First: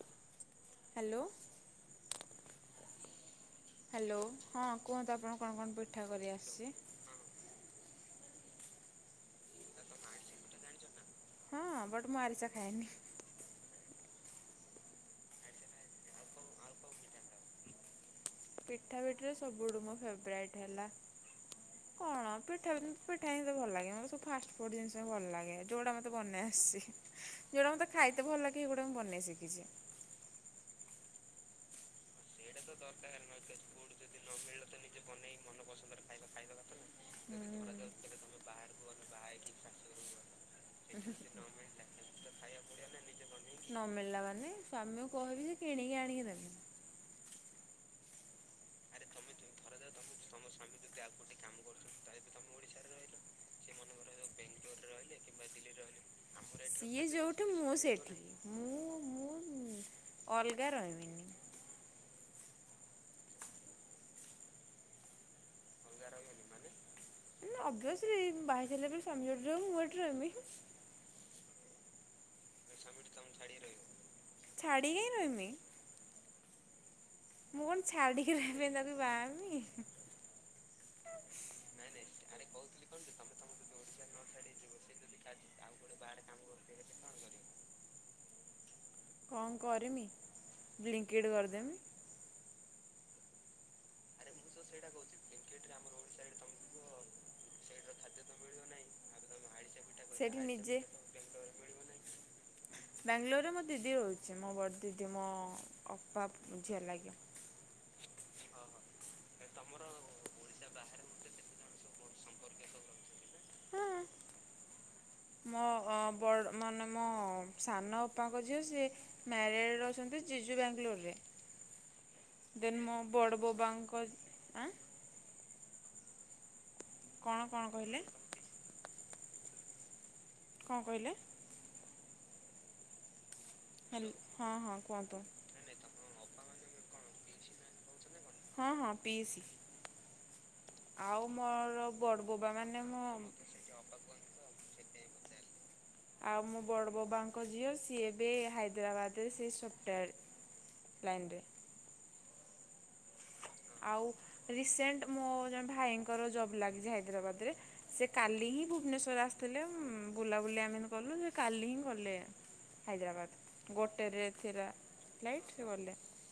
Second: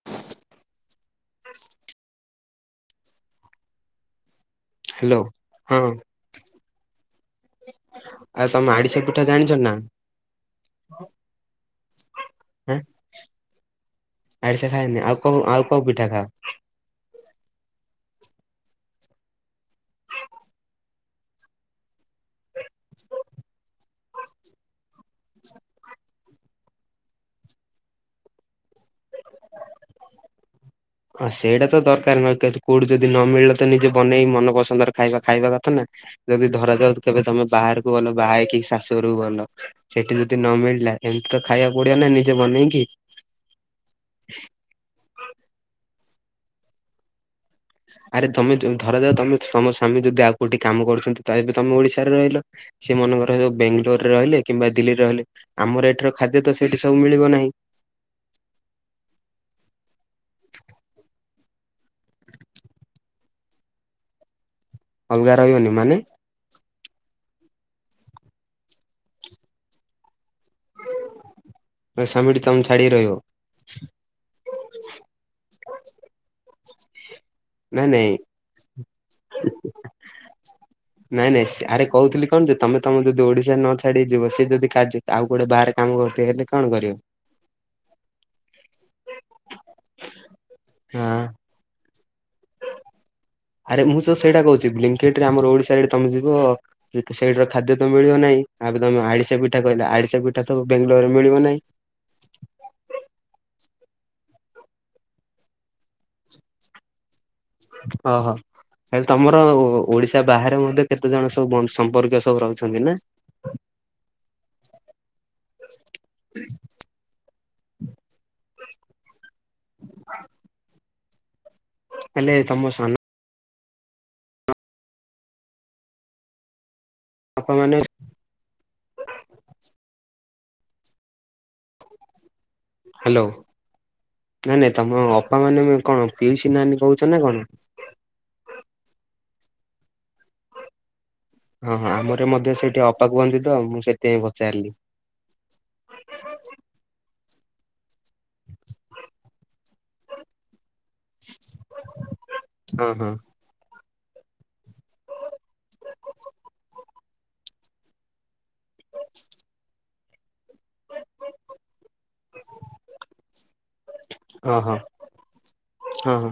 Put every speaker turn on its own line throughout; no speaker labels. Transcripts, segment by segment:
[inaudible]
Hello.
[inaudible]
Hello ହଁ କୁହନ୍ତୁ
hello
ଆପଣଙ୍କୁ କଣ କଣ
ହଁ
ପିଠା କରି ଆସିଛି?
ଆଉ ତମେ ଆଡିଶା ପିଠା ଜାଣିଛ ନା?
ହଁ ବଟ ମୁଁ ଆରିସା ଖାଏନି।
ଆଡଛା ଖଏନି ଆଉ କଉ ଆଉ କୋଉ ପିଠା ଖାଅ?
ପିଠାପିଠିରେ ସବୁଠୁ ମୋ ଫେବରାଇଟ୍ ହେଲା କଣ ପିଠା ପିଠା ହିଁ ଭଲ ଲାଗେନି ମତେ ସବୁ ଫାଷ୍ଟ ଫୁଡ଼ ଜିନିଷ ଭଲ ଲାଗେ। ଯୋଉଟା ମତେ ବନେଇ ଆସିଛି ଯଉଟା ମତେ ଖାଇତେ ଭଲ ଲାଗେ ଏଗୁଡ଼ା ମୁଁ ବନେଇ ଶିଖିଛି।
ହ ସେଇଟା ତ ଦରକାର ନ କୋଉଠି ଯଦି ନ ମିଳିଲ ତ ନିଜେ ବନେଇ ମନ ପସନ୍ଦରେ ଖାଇବା ଖାଇବା କଥା ନା। ଯଦି ଧର ଯାଉ କେବେ ତମେ ବାହାରକୁ ଗଲ ବାହା ହେଇକି ଶାଶୁଘରକୁ ଗଲ। ସେଠି ଯଦି ନ ମିଳିଲା ଏମିତି ତ ଖାଇବାକୁ ପଡ଼ିବ ନା ନିଜେ ବନେଇକି।
ନ ମିଳିଲା ମାନେ ସ୍ୱାମୀଙ୍କୁ କହିବି ଯେ କିଣିକି ଆଣିକି ଦେବେ।
ଆରେ ତମେ ଧର ଯାଉ ତମେ ତମ ସ୍ୱାମୀ ଯଦି ଆଉ କଉଠି କାମ କରୁଛନ୍ତି ତ ଏବେ ତମେ ଓଡିଶାରେ ରହିଲ। ସେ ମନେକର ହଉ ବେଙ୍ଗାଲୋରରେ ରହିଲେ କିମ୍ବା ଦିଲ୍ଲୀରେ ରହିଲେ ଆମର ଏଠିର ଖାଦ୍ୟ ତ ସେଠି
ସିଏ
ସବୁ ମିଳିବ
ଯୋଉଠି
ନାହିଁ।
ମୁଁ ସେଠି ମୁଁ-ମୁଁ ଅଲଗା ରହିବିନି।
ଅଲଗା ରହିବନି ମାନେ
ନା ଅଭିଅସଲି ବାହା ହୋଇସାରିଲା ପରେ ସ୍ୱାମୀ ଜଉଠି ରହିବ ମୁଁ ହେଠି ରହିବି।
ସ୍ୱାମୀଠୁ ତମେ ଛାଡ଼ିକି ରହିବ।
ଛାଡିକି କାଇଁ ରହିମି। ମୁଁ କଣ
ନାଇଁ ନାଇଁ
ଛାଡ଼ିକି ରାହିବା ପାଇଁ ତାକୁ ବାହା ହେମି।
ନାଇଁ ନାଇଁ ଆରେ କହୁଥିଲି କଣ ଯେ ତମେ ତମ ଯଦି ଓଡିଶାରେ ନ ଛାଡ଼ିକି ଯିବ ସିଏ ଯଦି କାର୍ଯ୍ୟ ଆଉ କୁଆଡେ଼ ବାହାରେ କାମ କରୁଥିବ ହେଲେ କଣ କରିବ?
କଣ କରିମି
ହଁ।
ବ୍ଲିଙ୍କେଟ କରିଦେମି।
ଆରେ ମୁଁ ତ ସେଇଟା କହୁଛିି୍ି ବ୍ଲିଙ୍କେଟ ରେ ଆମର ଓଡ଼ିଶାରେ ତମେ ଯିବ। ସେଇଟା ର ଖାଦ୍ୟ ତ ମିଳିବ ନାହିଁ ଆବେ ତମେ ଆଡିଶା ପିଠା ଠା କହିଲ ଆଡ଼ିଶା
ସେଇଠି
ପିଠା ତ
ନିଜେ
ବାଙ୍ଗାଲୋରରେ ମିଳିବ ନାହିଁ।
ବେଙ୍ଗଲୋରରେ ମୋ ଦିଦି ରହୁଛି ମୋ ବଡ଼ ଦିଦି ମୋ ଅପା ଝିଅ ଲାଗି।
ଅ ହ। ତାହାଲେ ତମର ଓଡ଼ିଶା ବାହାରେ ମଧ୍ୟ କେତେ ଜଣ ସବୁ ସମ୍ପର୍କୀୟ ସବୁ ରହୁଛନ୍ତି ନା?
ହଁ ମୋ ହଁ ବଡ ମାନେ ମୋ ସାନଅପାଙ୍କ ଝିଅ ସିଏ ମ୍ୟାରେଡ ର ଅଛନ୍ତି ଜିଜୁ ବାଙ୍ଗାଲୋର ରେ।
ହେଲେ ତମ
ଦେନ
ସାନ
ମୋ ବଡ଼ ବବାଙ୍କ ଆଁ କଣ
ବାପା
କଣ
ମାନେ
କହିଲେ? କଣ କହିଲେ?
ହ୍ୟାଲୋ।
ହେଲ ହଁ
ନାଇଁ ନାଇଁ
ହଁ
ତମ
କୁହନ୍ତୁ
ଅପା ମାନେ କଣ ପିଉସି ନାନୀ କହୁଛ ନା କଣ?
ହଁ ହଁ ପିଇସି। ଆଉ
ହଁ ହଁ
ମୋର
ଆମର
ବଡ଼
ମଧ୍ୟ
ବବା
ସେଇଠି
ମାନେ ମୋ
[unintelligible] ସେଥିପାଇଁ ପଚାରିଲି
ଆଉ ମୋ ବଡ଼ ବବାଙ୍କ ଝିଅ ସିଏ ଏବେ ହାଇଦ୍ରାବାଦରେ ସେ ସଫ୍ଟୱୋର ଲାଇନରେ।
ଅ ହଁ।
ଆଉ ରିସେଣ୍ଟ ମୋ ଜଣେ ଭାଇଙ୍କର ଜବ୍ ଲାଗିଚି ହାଇଦ୍ରାବାଦରେ। ସେ କାଲି ହିଁ ଭୁବନେଶ୍ଵର ଆସିଥିଲେ। ବୁଲାବୁଲି ଆମେ ହେମିତି କଲୁ କାଲି ହିଁ ଗଲେ ହାଇଦ୍ରାବାଦ। ଗୋଟେରେ ଥିଲା
ଓହୋ
ଫ୍ଲାଇଟ୍ ସେ ଗଲେ।
ହଁ ହଁ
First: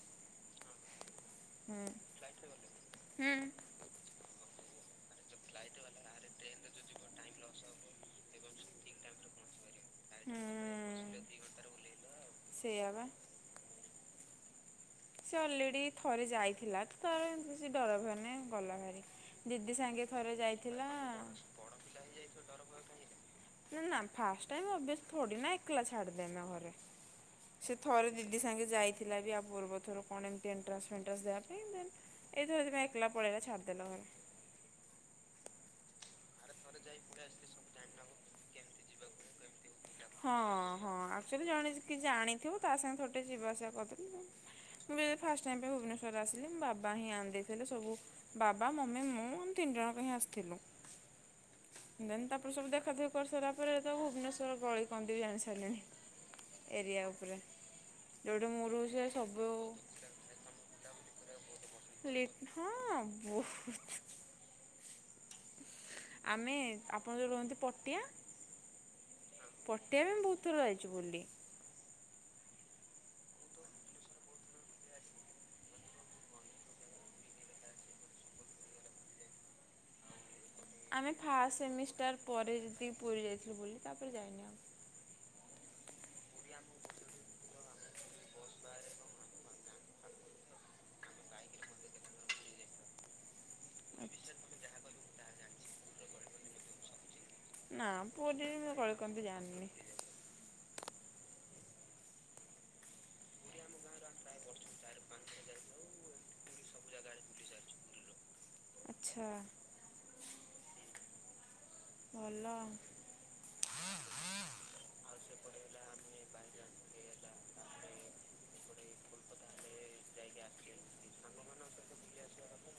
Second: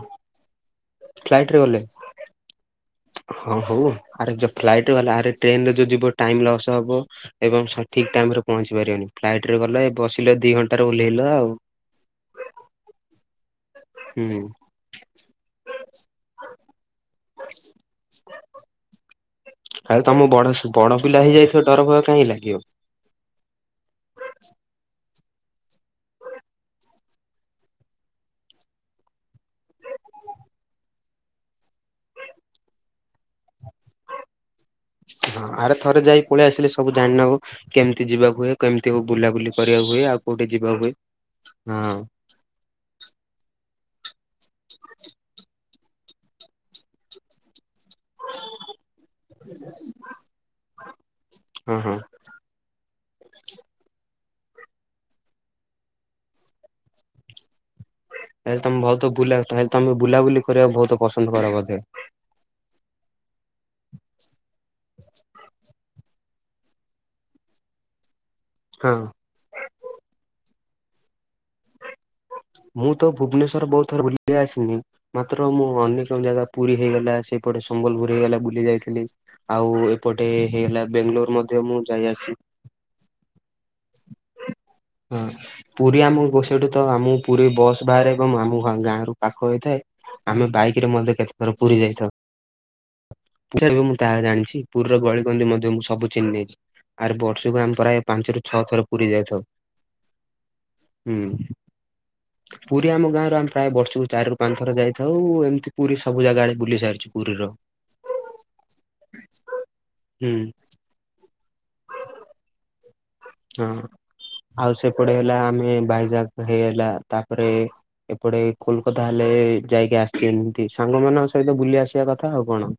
ଫ୍ଲାଇଟ ରେ
ହୁଁ
ଗଲେ।
ହୁଁ
ହଁ ହଉ ଆରେ ଯଉ ଫ୍ଲାଇଟ ଗଲେ ଆରେ ଟ୍ରେନରେ ଯୋଉ ଯିବ ଟାଇମ ଲସ୍ ହବ। ଏବଂ ସେ ଠିକ ଟାଇମ ରେ ପହଞ୍ଚି ପାରିବେନି। ଫ୍ଲାଇଟ ରେ ଗଲେ ବସିଲ ଦି ଘଣ୍ଟାରେ
ହୁଁ
ଓହ୍ଲେଇଲ ଆଉ।
ସେଇଆ ବା।
ହୁଁ।
ସେ ଅଲରେଡି ଥରେ ଯାଇଥିଲା। ତ ତାର ଏମିତି ସେ ଡର ଭୟ ନାଇ ଗଲା ଭାରି। ଦିଦି
ଆଉ
ସାଙ୍ଗେ
ତମ
ଥରେ
ବଡ
ଯାଇଥିଲା।
ବଡ ପିଲା ହେଇଯାଇଥିବ ଡର ଭୟ କାହିଁ ଲାଗିବ?
ନା ଫାଷ୍ଟ ଟାଇମ ଓବିଏସ୍ ଥୋଡ଼ି ନା ଏକଲା ଛାଡ଼ଦେବେ ଆମ ଘରେ। ସେ ଥରେ ଦିଦି ସାଙ୍ଗେ ଯାଇଥିଲା ବି ଆଉ ପୂର୍ବ ଥର କଣ ଏମତି ଏଣ୍ଟ୍ରାନ୍ସ ଫେଣ୍ଟ୍ରାସ ଦେବା ପାଇଁ। ଦେନ୍ ଏଥି ଏଇଥି ପାଇଁ ଏକଲା ପଲେଇଲା ଛାଡ଼ି ଦେଲେ ଘରେ।
ହଁ ଆରେ ଥରେ ଯାଇ ପଳେଇ ଆସିଲେ ସବୁ ଜାଣିନବ। କେମିତି ଯିବାକୁ ହୁଏ କେମିତି ବୁଲାବୁଲି କରିବାକୁ ହୁଏ ଆଉ
ହଁ
କୋଉଠି ଯିବାକୁ ହୁଏ
ହଁ ଆକଚୁଆଲି ଜଣେ
ହଁ
କି ଜାଣିଥିବ ତା ସାଙ୍ଗେ ଥରୁଟେ ଯିବା ଆସିବା କରିଦେଲେ ମୁଁ ଯେବେ ଫାଷ୍ଟ ଟାଇମ୍ ପାଇଁ ଭୁବନେଶ୍ୱର ଆସିଲି ମୋ ବାବା ହିଁ ଆଣିଦେଇଥିଲେ ସବୁ ବାବା, ମମି, ମୁଁ ଆମେ ତିନି ଜଣଙ୍କ ହିଁ ଆସିଥିଲୁ।
ହଁ ହଁ
ଦେନ୍ ତା ପୁଣି ସବୁ ଦେଖା ଦେଖି କରିସାରିଲା ପରେ ଏଇ ତ ଭୁବନେଶ୍ବର ପଳେଇ [unintelligible] ଜାଣିସାରିଲାଣି ଏରିଆ ଉପରେ। ଯୋଉଠି
ତାହେଲେ
ମୁଁ
ତମେ
ରହୁଛି
ବହୁତ
ସେ
ବୁଲା
ସବୁ
ତାହେଲେ ତମେ ବୁଲାବୁଲି କରିବାକୁ ବହୁତ ପସନ୍ଦ କର ବୋଧେ?
[unintelligible] ହଁ ବହୁତ୍। ଆମେ ଆପଣ ଯୋଉ ରୁହନ୍ତି ପଟିଆ
ହଁ।
ପଟିଆ ବି ଆମେ ବହୁତ ଥର ଯାଇଛୁ ବୁଲି।
ମୁଁ ତ ଭୁବନେଶ୍ଵର ବହୁତ ଥର ବୁଲିକି ଆସିନି। ମାତ୍ର ମୁଁ ଅନେକ ଜାଗା ପୁରୀ ହେଇଗଲା ସେପଟେ ସମ୍ବଲପୁର ହେଇଗଲା ବୁଲି ଯାଇଥିଲି। ଆଉ ଏପଟେ ହେଇଗଲା ବେଙ୍ଗଲୋର ମଧ୍ୟ ମୁଁ ଯାଇ ଆସି
ଏବେ ଯେତିକି ପୁରୀ ଯାଇଥିଲୁ ବୁଲି ତାପରେ ଯାଇନି ଆଉ।
ହଁ। ପୁରୀ ଆମ ସେଇଠୁ ତ ଆମ ପୁରୀ ବସ୍ ବାହାରେ ଏବଂ ଆମ ଗାଁ ରୁ ପାଖ ହେଇଥାଏ। ଆମେ ବାଇକ୍ ରେ ମଧ୍ୟ କେତେ ଥର ପୁରୀ ଯାଇଥାଉ। ତେବେ ମୁଁ ଯାହା ଜାଣିଚି ପୁ ଗଳି କାନ୍ଦି ମଧ୍ୟ ମୁଁ ସବୁ ଚିହ୍ନ ଦେଇଛି। ଆର୍ ବର୍ଷକୁ ଆମ
ନା
ପ୍ରାୟ ପାଞ୍ଚ ରୁ
ପୁରୀରେ
ଛଅ
ମୁଁ
ଥର ପୁରୀ
ଗଳିକନ୍ଦି
ଯାଇଥାଉ
ଜାଣିନି।
ହୁଁ। ପୁରୀ ଆମ ଗାଁ ରୁ ଆମେ ପ୍ରାୟ ବର୍ଷକୁ ଚାରିରୁ ପାଞ୍ଚ ଥର ଯାଇଥାଉ। ଏମିତି ପୁରୀ ସବୁ ଜାଗା ବୁଲି ସାରିଚୁ ପୁରୀର।
[inaudible] ଆଚ୍ଛା।
ହୁଁ।
ଭଲ।
ହଁ, ଆଉ ସେପଟେ ହେଲା ଆମେ ଭାଇଜାଗ ହେଲାଆଇଲା ତାପରେ ଏପଟେ କୋଲକାତା ହେଲେ ଯାଇକି ଆସିଛି ଏମିତି ସାଙ୍ଗମାନଙ୍କ ସହିତ ବୁଲି ଆସିବା କଥା ଆଉ କ'ଣ।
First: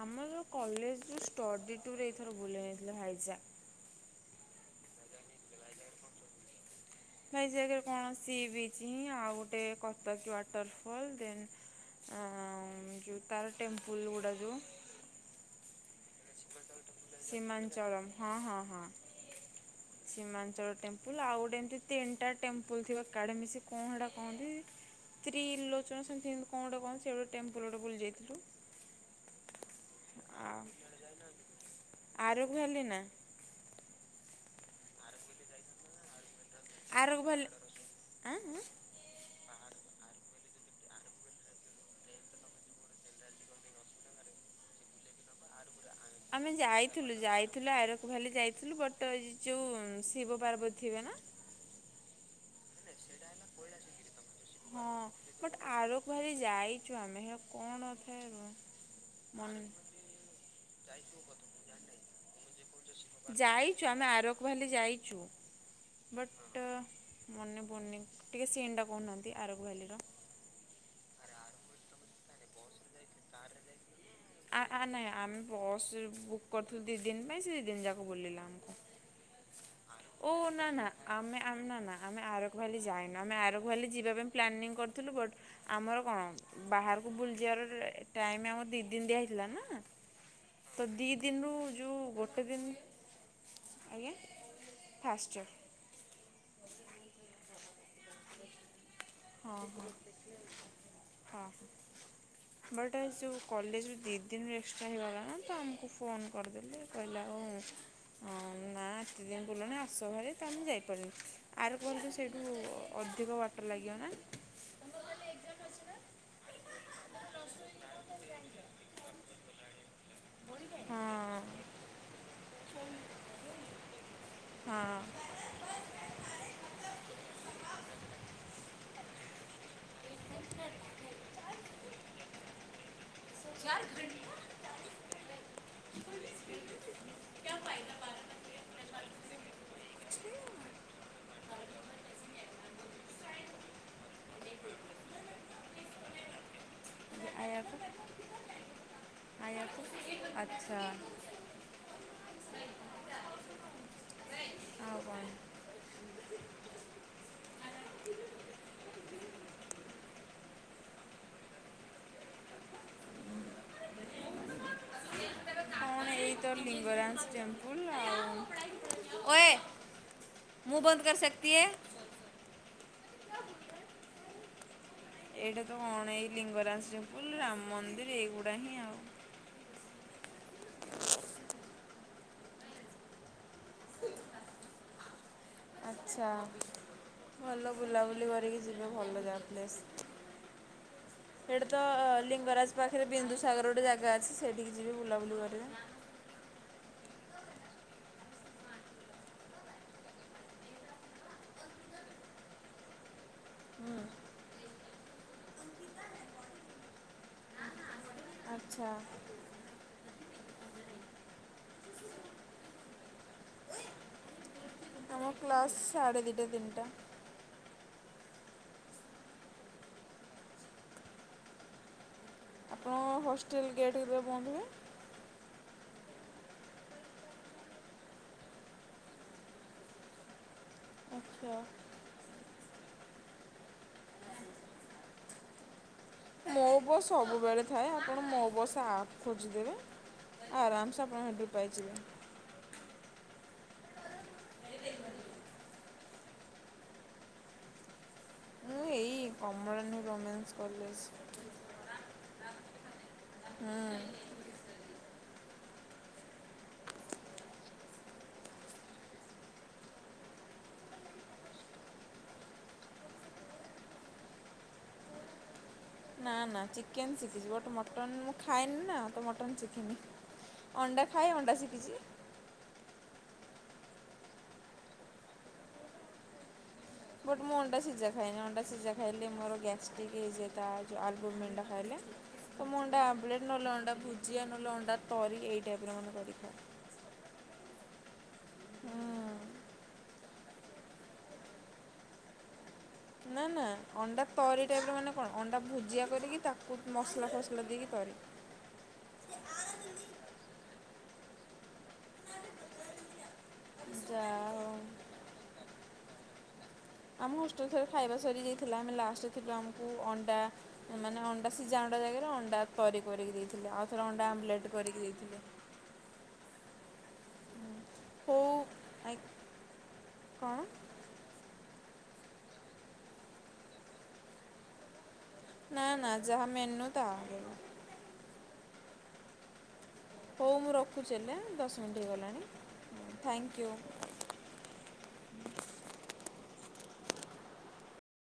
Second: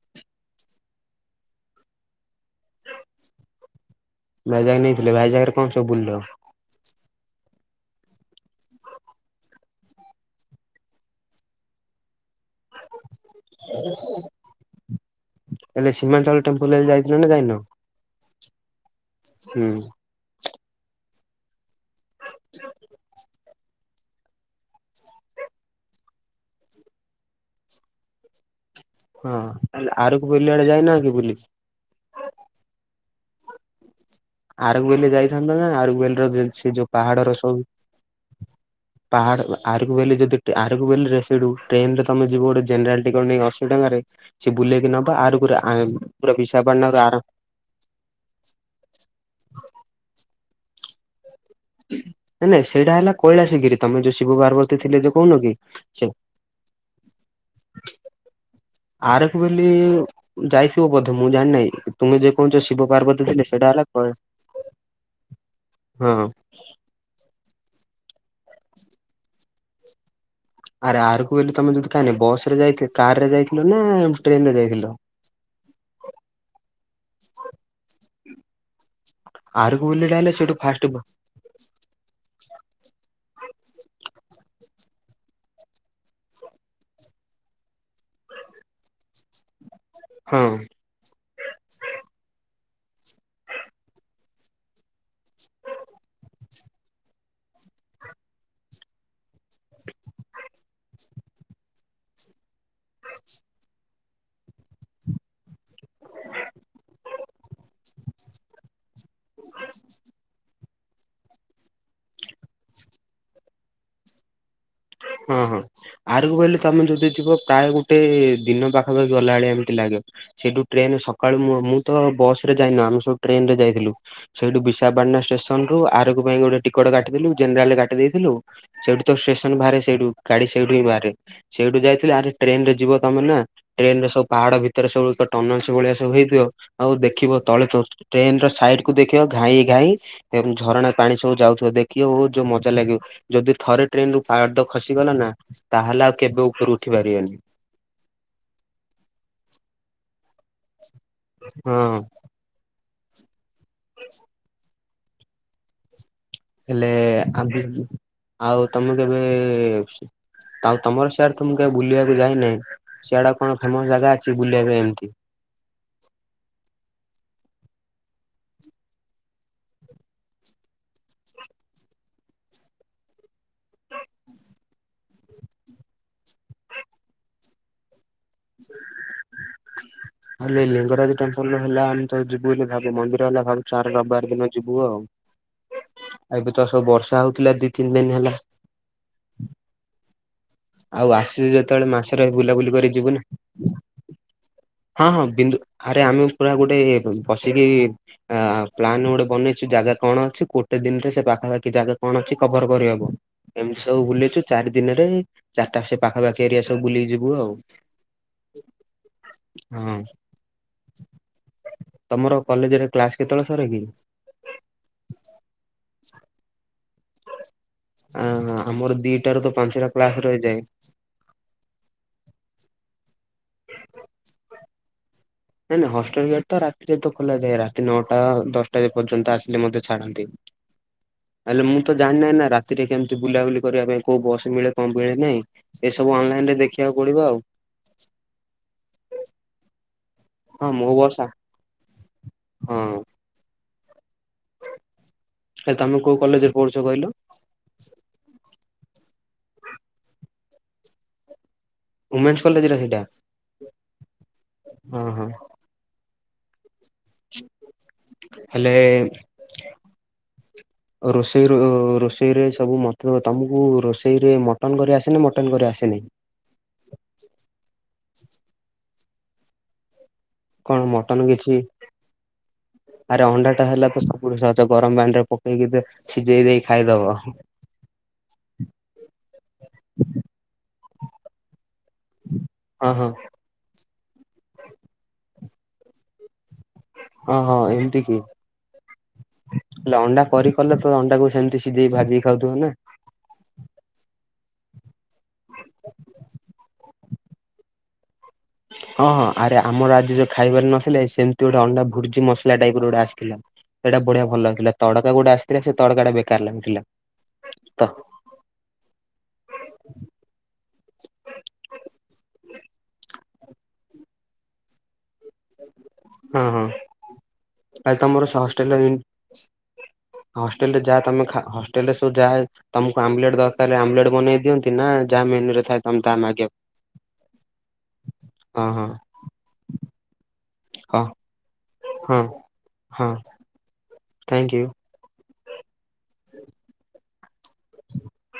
ଆମର କଲେଜରୁ ସ୍ଟଡି ଟୁର୍ ଏଇଥର ବୁଲେଇ ନେଇଥିଲେ ଭାଇଜା
ଭାଇଜାଗ ନେଇଥିଲେ, ଭାଇଜାଗରେ କ'ଣ ସବୁ ବୁଲିଲ?
ଭାଇଜାଗରେ କ'ଣ ସି ବିଚ ହିଁ ଆଉ ଗୋଟେ କତକୀ ୱାଟର ଫଲ ଦେନ୍ ଆଁ ଯୋଉ ତାର ଟେମ୍ପୁଲ ଗୁଡା ଯୋଉ।
ହେଲେ ସୀମାନ୍ତଳ [inaudible] ଯାଇ
ସୀମାଞ୍ଚଳମ୍ ହଁ, ହଁ, ହଁ।
ହୁଁ।
ସୀମାଞ୍ଚଳ ଟେମ୍ପୁଲ, ଆଉ ଗୋଟେ ଏମିତି ତିନିଟା ଟେମ୍ପୁଲ ଥିବା ଏକାଢେ ମିଶି କ'ଣ ହେଟା କହନ୍ତି? ତ୍ରିଲୋଚନ ସେମିତି କିନ୍ତୁ କ'ଣ ଗୋଟେ କହନ୍ତି ସେ ଗୋଟେ ଟେମ୍ପୁଲ ଗୋଟେ ବୁଲି ଯାଇଥିଲୁ।
ହଁ, ଆରକ ଭ୍ୟାଲି
ଆଉ
ବଡେ ଯାଇନ କି ବୁଲି?
ଆରକ ଭ୍ୟାଲି, ନାଁ।
ଆରକ ଭ୍ୟାଲି ଯାଇଥାନ୍ତ ନା ଆରକ ଭ୍ୟାଲିର ସେ ଯୋଉ
ଆରକ
ପାହାଡର
ଭ୍ୟାଲି
ସବୁ
ଆଁ ଆଁ
ପାହାଡ ଆରକୁ ଭ୍ୟାଲି ଯଦି ଟେ ଆରକୁ ଭ୍ୟାଲିରେ ସେଇଠୁ ଟ୍ରେନରେ ତମେ ଯିବ ଗୋଟେ ଜେନେରାଲ ଟିକଟ ନେଇ ଅଶୀ ଟଙ୍କାରେ। ସିଏ ବୁଲେଇକି ନବ ଆରୁକୁରେ ଆଁ।
ଆମେ ଯାଇଥିଲୁ ଯାଇ ଥିଲୁ ଆରକ ଭ୍ୟାଲି ଯାଇଥିଲୁ ବଟ ଏ ଯୋଉ ଶିବ ପାର୍ବତୀ ଥିବେ ନା।
ନାଇଁ ନାଇଁ ସେଇଟା ହେଲା କୈଳାସ ଗିରି ତମେ ଯୋଉ ଶିବ ପାର୍ବତୀ
ହଁ
ଥିଲେ ଯୋଉ କହୁନ କି
ବଟ୍ ଆରକ
ସେ
ଭ୍ୟାଲି ଯାଇଛୁ ଆମେ ହେ କ'ଣ ଥାଏ?
ଆରଖ
ମନେ
ବୋଲି ଯାଇଥିବ ବୋଧେ ମୁଁ ଜାଣିିନାହିଁ। ତୁମେ ଯେ କହୁଛ ଶିବ ପାର୍ବତୀ ଥିଲେ ସେଇଟା
ଯାଇଛୁ
ହେଲା
ଆମେ
କ
ଆରକ ଭ୍ୟାଲି ଯାଇଛୁ
ହଁ
ବଟ୍ ମନେ ପଡୁନି ଟିକେ ସିନ୍ ଟା କହୁନାହାନ୍ତି ଆରକ ଭ୍ୟାଲିର।
ଆର ଆରକୁ ଭ୍ୟାଲି ତମେ ଯଦି କାଁଇ ନାହିଁ ବସରେ ଯାଇଥି କାର ରେ ଯାଇଥିଲ ନା ଟ୍ରେନ ରେ
ଆ ଆ
ଯାଇଥିଲ?
ନାଇଁ ଆମେ ବସ୍ ବୁକ୍ କରିୁଥିଲୁ ଦି ଦିନ ପାଇଁ ସେ ଦି ଦିନ ଯାକ ବୁଲେଇଲା ଆମକୁ।
ଆରକୁ ଭ୍ୟାଲି ଟା
ଓ ନା, ନା, ଆମେ ଆମ ନା, ନା, ଆମେ ଆରକ ଭ୍ୟାଲି ଯାଇନୁ ଆମେ ଆରକ ଭ୍ୟାଲି ଯିବା ପାଇଁ ପ୍ଲାନିଙ୍ଗ କରୁଥିଲୁ ବଟ୍ ଆମର କ'ଣ ବାହାରକୁ ବୁଲିଯିବାର ଟାଇମ୍ ଆମର ଦି ଦିନ ଦିଆ ହେଇ ଥିଲା ନା।
ହଁ।
ତ ଦି ଦିନରୁ ଯୋଉ ଗୋଟେ ଦିନ ଆଜ୍ଞା ଫାଷ୍ଟ୍ର ହଁ, ହଁ, ହଁ, ‌ ବଟ୍ ଯୋଉ କଲେଜରୁୁ ଦି ଦିନରୁ ଏକ୍ସଟ୍ରା ହେଇଗଲା ନା ତ ଆମ କୁ ଫୋନ୍ କରିଦେଲେ କହିଲା ଆଉ ହଁ, ନା ଏତେ ଦିନ ବୁଲନି ଆସ ଭରି ତ ଆମେ ଯାଇପାରି ଆରକ ଭ୍ୟାଲିରୁ ସେଇଠୁ ଅଧିକ ବାଟ ଲାଗିବ ନା।
ହଁ, ହଁ। ଆରକୁ ଭ୍ୟାଲି ତମେ ଯଦି ଯିବ ପ୍ରାୟ ଗୋଟେ ଦିନ ପାଖାପାଖି ଗଲାଭଳିଆ ଏମିତି ଲାଗିବ। ସେଇଠୁ ଟ୍ରେନ
ହଁ
ସକାଳୁ ମୁଁ ମୁଁ ତ ବସ ରେ ଯାଇନୁ ଆମେ ସବୁ ଟ୍ରେନ ରେ ଯାଇଥିଲୁ। ସେଇଠୁ
ହଁ
ବିଶାଖାପାଟନା ଷ୍ଟେସ ସନରୁ ଆରକ ପାଇଁ ଗୋଟେ ଟିକଟ କାଟିଥିଲୁ ଜେନେରାଲରେ କାଟି ଦେଇଥିଲୁ ସେଇଠୁ ତ ଷ୍ଟେସନ ବାହାରେ ଆସି ସେଇଠୁ ଗାଡି ସେଇଠୁ ହିଁ ବାହାରେ, ସେଇଠୁ ଯାଇଥିଲୁ ଆରେ ଟ୍ରେନ ରେ ଯିବ ତମେ ନା ଟ୍ରେନ ରେ ସବୁ ପାହାଡ ଭିତରେ ସବୁ ତ ଟନଲ ସବୁ ଭଳିଆ ସବୁ ହେଇଥିବ। ଆଉ ଦେଖିବ ତଳେ ତ ଟ୍ରେନ ର ସାଇଡ କୁ ଦେଖିବ ଘାଇ ଘାଇ। ଏମ୍ ଝରଣା ପାଣି ସବୁ ଯାଉଥିବ ଦେଖିବ ବହୁତ ଯୋଉ ମଜା ଲାଗିବ, ଯଦି ଥରେ ଟ୍ରେନରୁ ପାହାଡ଼ ତ ଖସିଗଲା ନା ତାହେଲେ ଆଉ କେବେ ଉ ରୁଖି ବାରି।
ଆକୁ ଆକୁ ଆଚ୍ଛା।
ହଁ।
[inaudible]
[inaudible]
ଆଉ କଣ?
ହେଲେ ଆ ଆଉ ତମେ କେବେ ଆଉ ତମର ସିଆଡେ ତ ମୁଁ କେବେ ବୁଲିବାକୁ ଯାଇନାହିଁ। ସିଆ ଡେ କଣ ଫେମସ ଜାଗା ଅଛି ବୁଲିବା ପାଇଁ ଏମିତି
କଁ ଏଇ ତ ଲିଙ୍ଗରାଜ ଟେମ୍ପଲ ଆଉ ମୁଁ ବନ୍ଦ କର ସେକ ତିଏ।
[inaudible]
ଏଇଟା ତ କଣ ଏଇ ଲିଙ୍ଗରାଜ ଟେମ୍ପୁଲ ରାମ ମନ୍ଦିର ଏଇ ଗୁଡା
[unintelligible] ହେଲେ ଲିଙ୍ଗରାଜ ଟେମ୍ପୁଲ ହେଲା ଆମେ ତ ଯିବୁ ବୋଲି ଭାବୁ ମନ୍ଦିର ହେଲା ଭାବୁ ସାର ରବିବାର ଦିନ ଯିବୁ ଆଉ।
ଆଚ୍ଛା
ଏବେ ତ ସବୁ ବର୍ଷା ହଉଥିଲା ଦି
ଭଲ
ତିନି ଦିନ
ବୁଲାବୁଲି
ହେଲା
କରିକି ଯିବେ ଭଲ ଯାଗା ପ୍ଲେସ୍
ଆଉ ଆସିଛୁ
ସେଇଟା ତ
ଯେତେବେଳେ ମାସରେ ବୁଲାବୁଲି
ଲିଙ୍ଗରାଜ
କରି
ପାଖରେ
ଯିବୁ ନା।
ବିନ୍ଦୁସାଗର ଗୋଟେ ଜାଗା ଅଛି। ସେଇଠିକି ଯିବେ
ହଁ, ହଁ
ବୁଲାବୁଲି
ବିନ୍ଦୁ
କରିବେ
ଆରେ ଆମେ ପୁରା ଗୋଟେ ବସିକି ଆ ପ୍ଲାନ୍ ଗୋଟେ ବନେଇଛୁ ଜାଗା କଣ ଅଛି, ଗୋଟେ ଦିନରେ ସେ ପାଖାପାଖି ଜାଗା କଣ ଅଛି କଭର କରି ବାକୁ। ଏମତି
ହୁଁ।
ସବୁ ବୁଲିଛୁ ଚାରି ଦିନରେ ଚାରିଟା ସେ ପାଖା ପାଖି ଏରିଆ ସବୁ ବୁଲିକି ଯିବୁ ଆଉ।
ଆଚ୍ଛା।
ହଁ, ତମର କଲେଜରେ କ୍ଲାସ କେତେବେଳେ ସରେ କି?
ଆମ କ୍ଲାସ୍ ସାଢ଼େ ଦୁଇଟା, ତିନି ଟା।
ଅ ଆମର ଦିଟା ର ତ ପାଞ୍ଚଟା କ୍ଲାସ ରହିଯାଏ।
ହଁ ହଷ୍ଟେଲ୍ ଗେଟ୍ କେତେବେଳେ ବନ୍ଦ ହୁଏ।
ନାଇଁ, ନାଇଁ ହଷ୍ଟେଲ ଗେଟ ତ ରାତିରେ ତ ଖୋଲାଯାଏ। ରାତି ନଅଟା, ଦଶଟା ପର୍ଯ୍ୟନ୍ତ ଆସିଲେ ମଧ୍ୟ ଛାଡ଼ନ୍ତି।
[unintelligible] ଆଚ୍ଛା
ଆଲେ ମୁଁ ତ ଜାଣି ନାଇଁ ନା ରାତିରେ କେମିତି ବୁଲା ବୁଲି କରିବା ପାଇଁ କୋଉ ବସ୍ ମିଳେ କଣ ମିଳେ ନାହିଁ ଏସବୁ ଅନଲାଇ
ମୋ ବସ୍ ସବୁବେଳେ ଥାଏ ଆପଣ ମୋ ବସ୍ ଆପ୍ ଖୋଜିଦେବେ।
ହଁ ମୋ
ଆରାମସେ ଆପଣ
ବଷା
ହେଠୁ ପାଇଯିବେ
ହଁ।
[unintelligible]
ହେଲେ ତମେ କୋଉ କଲେଜରେ ପଢୁଛ କହିଲ?
ମୁଁ ଏଇ କମଳନି ଓମେନ୍ସ କଲଜ୍
ଓମେନ୍ସ୍ କଲେଜ୍ ଟା ସେଇଟା ହଁ ହଁ। ହେଲେ
ହଁ
ରୋଷେଇର ରୋଷେଇରେ ସବୁ ମତ ଦେବ ତମକୁ ରୋଷେଇରେ ମଟନ୍ କରି ଆସେ ନା ମଟନ କରି ଆସେନାହିଁ?
ନା ନା ଚିକେନ୍ ଶିଖିଛି ବୋଟ ମଟନ୍ ମୁଁ ଖାଇଏନି ନା ତ ମଟନ୍ ଶିଖିନି।
କଣ
ଅଣ୍ଡା
ମଟନ
ଖାଏ ଅଣ୍ଡା
କିଛି
ଶିଖିଛି।
ଆରେ ଅଣ୍ଡା ଟା ହେଲା ତ ସବୁଠ ସହଜ ଗରମ ପାଣିରେ ପକେଇକି ଦେଖ। ସିଝେଇ ଦେଇ ଖାଇଦବ।
ବଟ ମୁଁ ଅଣ୍ଡା ସିଜା ଖାଇନା ଅଣ୍ଡା ସିଝା ଖାଇଲେ ମୋର ଗ୍ୟାସ୍ ଟିକ୍ ହେଇ ଯାଏ ତା ଯେଉଁ ଆଲବୁ ମେଣ୍ଢା ଖାଇଲେ। ତ ମୁଁ
ହଁ
ଅଣ୍ଡା
ହଁ
ଆମ୍ବଲେଟ୍, ନହେଲେ ଅଣ୍ଡା ଭୁଜିଆ, ନହେଲେ ଅଣ୍ଡା, ତରି ଏଇଟାପରେ ମନେ କରିଥାଅ।
ଓହୋ ଏମିତି କି
ହୁଁ।
ହେଲେ ଅଣ୍ଡା କରି କଲେ ତ ଅଣ୍ଡାକୁ ସେମିତି ସିଝେଇ ଭାଜିକି ଖାଉଥିବ ନା
ନା ନା ଅଣ୍ଡା କରି ଟାଇପରେ ମାନେ କଣ ଅଣ୍ଡା ଭୋଜିଆ କରିକି ତାକୁ ମସଲା ଫସଲା ଦେଇକି କରେ
ହଁ ହଁ ଆରେ ଆମର ଆଜି ଯୋଉ ଖାଇବାର ନଥିଲେ, ସେମିତି ଗୋଟେ ଅଣ୍ଡା ଭୋର୍ଜି ମସଲା ଟାଇପର ଗୋଟେ ଆସିଥିଲା। ସେଇଟା ବଢିଆ ଭଲ
ଯାହା
ଲାଗୁଥିଲା
ହଉ
ତଡକା ଗୋଟେ ଆସିଥିଲା ସେ ତଡକା ଟା ବେକାର ଲାଗୁଥିଲା
ଆମ ହୋଷ୍ଟେଲ
ତ
ଥରେ ଖାଇବା ସରି ଯାଇଥିଲା ଆମେ ଲାଷ୍ଟ ରେ ଥିଲୁ ଆମକୁ ଅଣ୍ଡା ମାନେ ଅଣ୍ଡା ସିଝା ଅଣ୍ଡା ଜାଗାରେ ଅଣ୍ଡା ତରି କରିକି ଦେଇଥିଲେ ଆଉଥରେ ଅଣ୍ଡା ଆମ୍ଲେଟ୍ କରିକି ଦେଇଥିଲେ।
ହଁ ହଁ ଆଉ ତମର ସ
ହଉ
ହଷ୍ଟେଲରେ ହିଁ
ଆଇ କଣ?
ହଷ୍ଟେଲରେ ଯାହା ତମେ ଖା ହଷ୍ଟେଲରେ ସବୁ ଏ ଯାହା ତମକୁ ଆମଲେଟ୍ ଦରକାର ଆମଲେଟ ବନେଇ ଦିଆନ୍ତି ନା ଯାହା ମେନୁରେ ଥା
ନା
ତମେ
ନା
ତା
ଯାହା
ମାଗିବାକୁ
ମେନୁ ତାହା
ହଁ ହଁ
ହଉ ମୁଁ
ହଁ
ରଖୁଛି ହେଲେ ଦଶ ମିନିଟ୍
ହଁ
ହେଇଗଲାଣି ଥ୍ୟାଙ୍କୟୁ।
Thank you.